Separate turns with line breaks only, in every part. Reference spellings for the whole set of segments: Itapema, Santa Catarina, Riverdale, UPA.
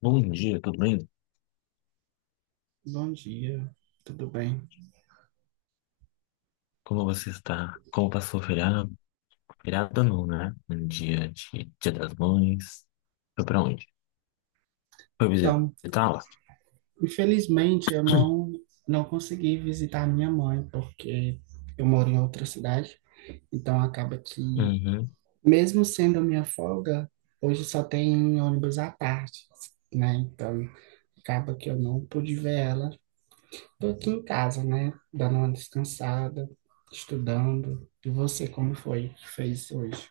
Bom dia, tudo bem?
Bom dia, tudo bem?
Como você está? Como passou o feriado? Feriado não, né? Um dia de Dia das Mães. Foi pra onde? Foi
Então,
visitá-la?
infelizmente eu não consegui visitar minha mãe porque eu moro em outra cidade. Então acaba que
Uhum.
mesmo sendo a minha folga, hoje só tem ônibus à tarde, né? Então acaba que eu não pude ver ela. Tô aqui em casa, né? Dando uma descansada, estudando. E você, como foi que fez hoje?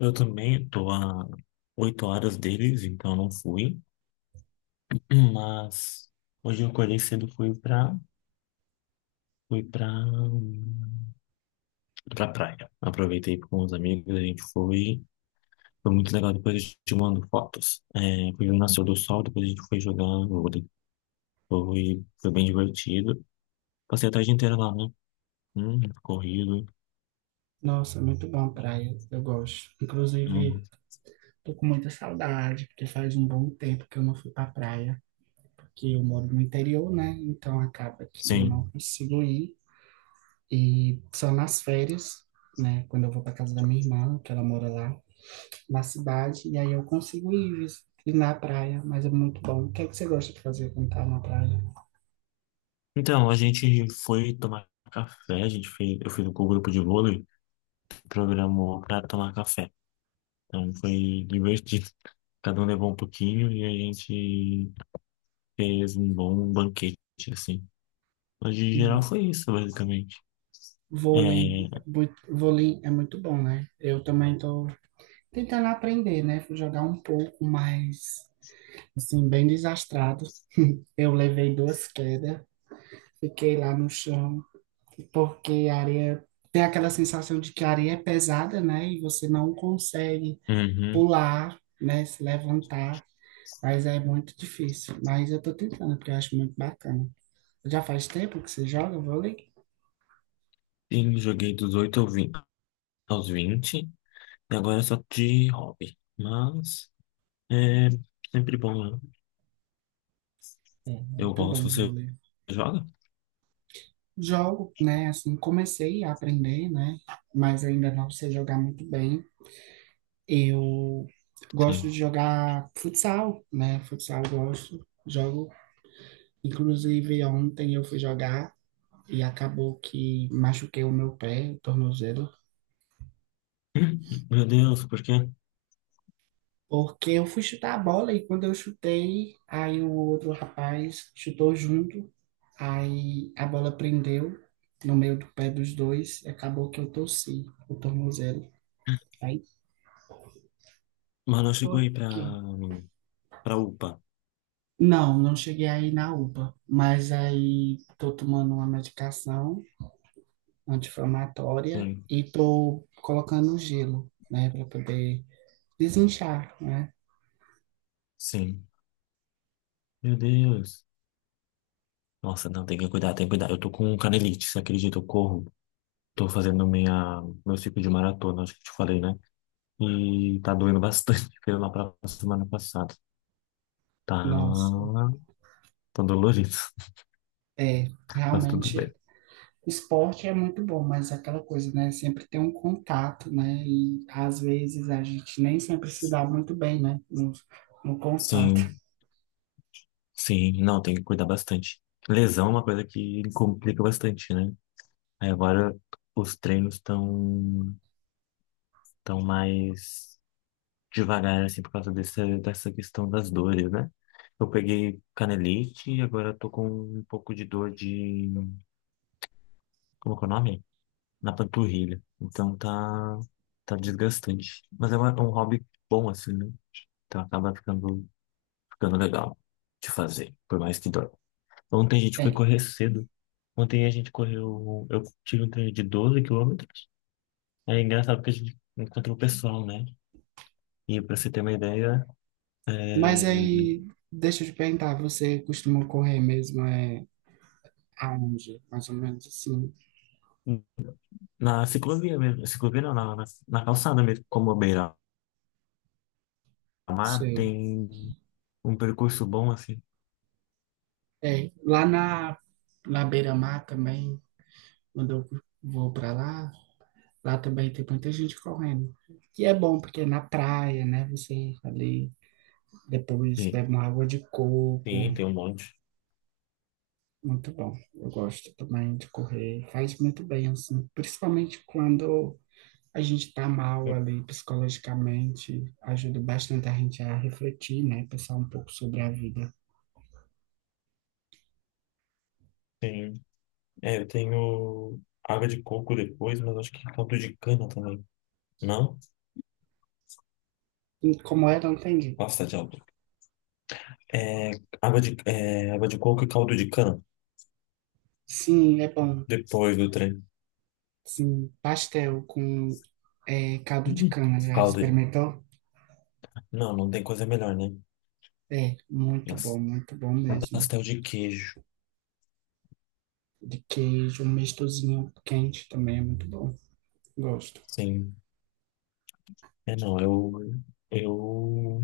Eu também tô a 8 horas deles, então não fui. Mas hoje eu acordei cedo, fui pra praia. Aproveitei com os amigos, a gente foi. Foi muito legal, depois eu te mando fotos. É, foi o nascer do sol, depois a gente foi jogar vôlei. Foi bem divertido. Passei a tarde inteira lá, né? Corrido.
Nossa, muito bom praia, eu gosto. Inclusive
Hum,
tô com muita saudade, porque faz um bom tempo que eu não fui pra praia, porque eu moro no interior, né? Então acaba que eu
sim.
não consigo ir. E só nas férias, né? Quando eu vou pra casa da minha irmã, que ela mora lá na cidade, e aí eu consigo ir, ir na praia, mas é muito bom. O que é que você gosta de fazer quando tá na praia?
Então, a gente foi tomar café, eu fui com o grupo de vôlei, programou pra tomar café. Então foi divertido. Cada um levou um pouquinho e a gente fez um bom banquete, assim. Mas de geral
E
foi isso, basicamente. É,
vôlei, vôlei é muito bom, né? Eu também tô tentando aprender, né? Fui jogar um pouco, mas assim, bem desastrado. Eu levei duas quedas. Fiquei lá no chão, porque a areia tem aquela sensação de que a areia é pesada, né? E você não consegue
uhum.
pular, né? Se levantar, mas é muito difícil. Mas eu tô tentando, porque eu acho muito bacana. Já faz tempo que você joga vôlei?
Sim, joguei dos 8 ao 20 aos 20, e agora é só de hobby. Mas é sempre bom, né?
É,
Eu
muito bom
gosto, você
vôlei.
joga?
Jogo, né? Assim, comecei a aprender, né? Mas ainda não sei jogar muito bem. Eu gosto
Sim.
de jogar futsal, né? Futsal eu gosto, jogo. Inclusive, ontem eu fui jogar e acabou que machuquei o meu pé, o tornozelo,
Meu Deus, por quê?
porque eu fui chutar a bola e quando eu chutei, aí o outro rapaz chutou junto, aí a bola prendeu no meio do pé dos dois e acabou que eu torci o tornozelo. Aí
Mas não
tô
chegou aí pra,
aqui.
pra UPA.
Não, não cheguei aí na UPA, mas aí tô tomando uma medicação anti-inflamatória
Sim,
e tô colocando gelo, né, para poder desinchar, né?
sim. Meu Deus. Nossa, não, tem que cuidar, tem que cuidar. Eu tô com canelite, você acredita? Eu corro. Tô fazendo meu ciclo de maratona, acho que te falei, né? E tá doendo bastante, porque lá pra semana passada. Tá,
Nossa,
tá dolorido,
é,
mas tudo
realmente,
bem.
esporte é muito bom, mas é aquela coisa, né? Sempre tem um contato, né? E às vezes a gente nem sempre se dá muito bem, né? No, no contato.
Sim, sim. Não, tem que cuidar bastante. Lesão é uma coisa que complica bastante, né? Aí agora os treinos estão tão mais devagar, assim, por causa dessa questão das dores, né? Eu peguei canelite e agora eu tô com um pouco de dor de... Como é que é o nome? Na panturrilha. Então tá desgastante. Mas é um hobby bom, assim, né? Então acaba ficando, ficando legal de fazer, por mais que dói. Ontem a gente foi
É,
correr cedo. Ontem a gente correu, eu tive um treino de 12 quilômetros. É engraçado porque a gente encontrou o pessoal, né? E pra você ter uma ideia,
mas
é.
aí, deixa eu te perguntar, você costuma correr mesmo, é, aonde? Mais ou menos assim,
Na ciclovia mesmo, ciclovia não, na calçada mesmo, como a beira-mar,
sei.
tem um percurso bom assim.
É, lá na, na beira-mar também, quando eu vou para lá, lá também tem muita gente correndo. Que é bom, porque é na praia, né? Você ali depois
Sim,
bebe uma água de coco.
sim, tem um monte.
Muito bom. Eu gosto também de correr. Faz muito bem, assim. Principalmente quando a gente tá mal ali psicologicamente. Ajuda bastante a gente a refletir, né? Pensar um pouco sobre a vida.
Tem, é, eu tenho água de coco depois, mas acho que caldo de cana também. Não?
E como é, não entendi.
Nossa, tá de álcool. É, água de coco e caldo de cana
Sim, é bom.
depois do trem.
Sim, pastel com é, caldo de
Uhum.
cana. Já
Caldo de...
experimentou?
Não, não tem coisa melhor, né?
É,
Nossa,
muito bom
um
mesmo.
pastel de queijo.
De queijo, um mistozinho quente também é muito bom. Gosto.
Sim. É, não, Eu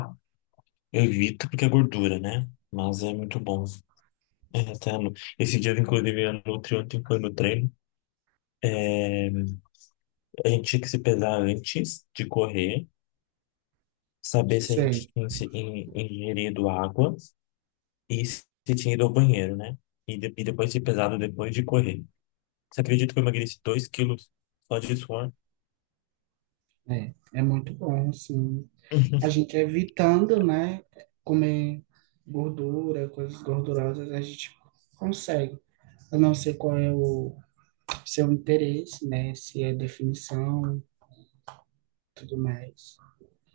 Eu evito porque é gordura, né? Mas é muito bom. É, até no- Esses dias, inclusive, a Nutri ontem foi no treino. É, a gente tinha que se pesar antes de correr, saber se a
Sei.
gente tinha ingerido água e se tinha ido ao banheiro, né? E depois se pesado depois de correr. Você acredita que eu emagreci 2 quilos só de suor?
É, é muito bom, assim. A gente evitando, né, comer gordura, coisas gordurosas, a gente consegue. Eu não sei qual é o seu interesse, né, se é definição, tudo mais.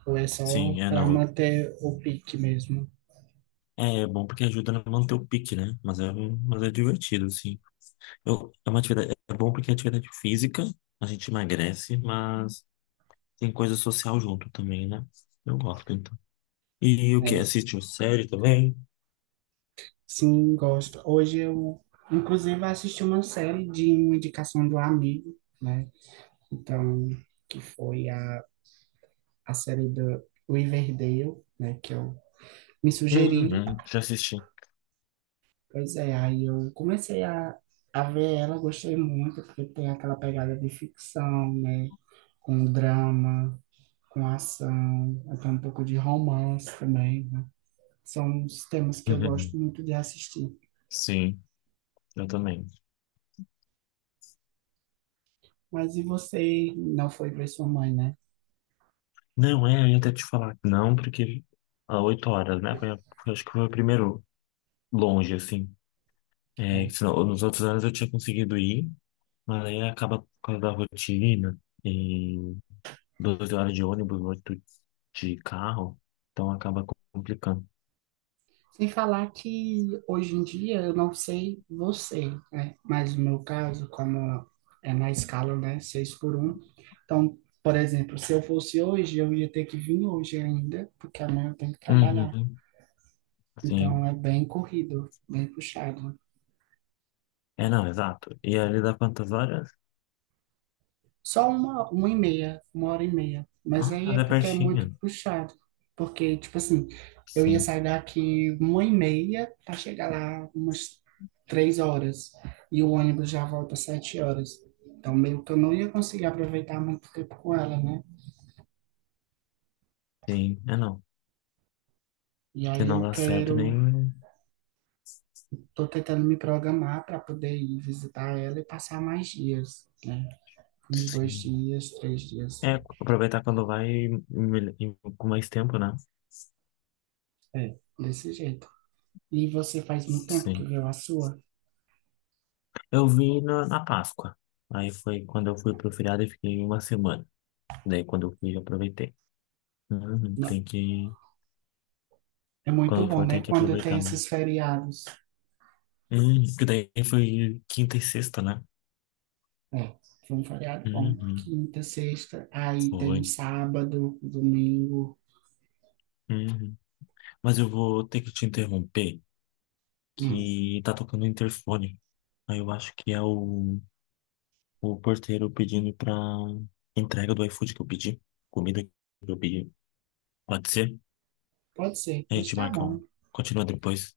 Ou é só
Sim, é
para
não.
manter o pique mesmo.
É, é bom porque ajuda a manter o pique, né? Mas é divertido, assim. É uma atividade, é bom porque é atividade física, a gente emagrece, mas tem coisa social junto também, né? Eu gosto, então. E o que?
Mas
Assiste série também?
sim, gosto. Hoje eu, inclusive, assisti uma série de uma indicação do amigo, né, então, que foi a série do Riverdale, né, que eu me sugeriram.
Uhum, já assisti.
Pois é, aí eu comecei a ver ela, gostei muito, porque tem aquela pegada de ficção, né? Com drama, com ação, até um pouco de romance também, né? São os temas que eu gosto
Uhum,
muito de assistir.
sim, eu também.
Mas e você não foi ver sua mãe, né?
Não, é, eu ia até te falar que não, porque há 8 horas, né? Acho que foi o primeiro longe, assim. É,
É.
senão, nos outros anos eu tinha conseguido ir, mas aí acaba por causa da rotina e 12 horas de ônibus, 8 de carro, então acaba complicando.
Sem falar que hoje em dia, eu não sei você, né? Mas no meu caso, como é na escala, né? Seis por um. Então, por exemplo, se eu fosse hoje, eu ia ter que vir hoje ainda, porque amanhã eu tenho que trabalhar.
Uhum, sim.
Então, é bem corrido, bem puxado.
É, não, exato. E ali dá quantas horas?
Só uma e meia, uma hora e meia. Mas
Ah,
aí
mas
é
é
porque é muito
pertinho.
puxado. Porque, tipo assim, eu ia
Sim,
sair daqui uma e meia para chegar lá umas 3 horas. E o ônibus já volta às 7 horas. Então, meio que eu não ia conseguir aproveitar muito tempo com ela, né?
sim. É, não.
E
Se
aí
não
eu
dá certo,
quero,
nem...
tô tentando me programar para poder ir visitar ela e passar mais dias, né? Uns dois
Sim.
dias, três dias.
É, aproveitar quando vai com mais tempo, né?
É, desse jeito. E você faz muito tempo que
Sim.
viu a sua?
Eu vi na Páscoa. Aí foi quando eu fui pro feriado e fiquei uma semana. Daí quando eu fui, eu aproveitei. Uhum, tem que...
É
Quando
muito
eu
bom,
for,
né?
tem que
Quando tem
aproveitar, né?
esses feriados.
Que daí foi quinta e sexta, né?
É, foi um feriado bom.
Uhum,
Quinta, sexta, aí tem um
foi.
sábado, um domingo.
Uhum. Mas eu vou ter que te interromper,
Hum,
que tá tocando o interfone. Aí eu acho que é o porteiro pedindo pra entrega do iFood que eu pedi. Comida que eu pedi. Pode ser?
pode ser,
A
pois
gente
tá
marca
bom.
um. Continua depois.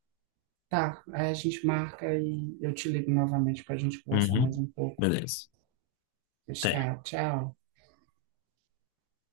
Tá, aí a gente marca e eu te ligo novamente para a gente conversar
Uhum.
mais um pouco.
Beleza.
Pois
Até.
tá, tchau.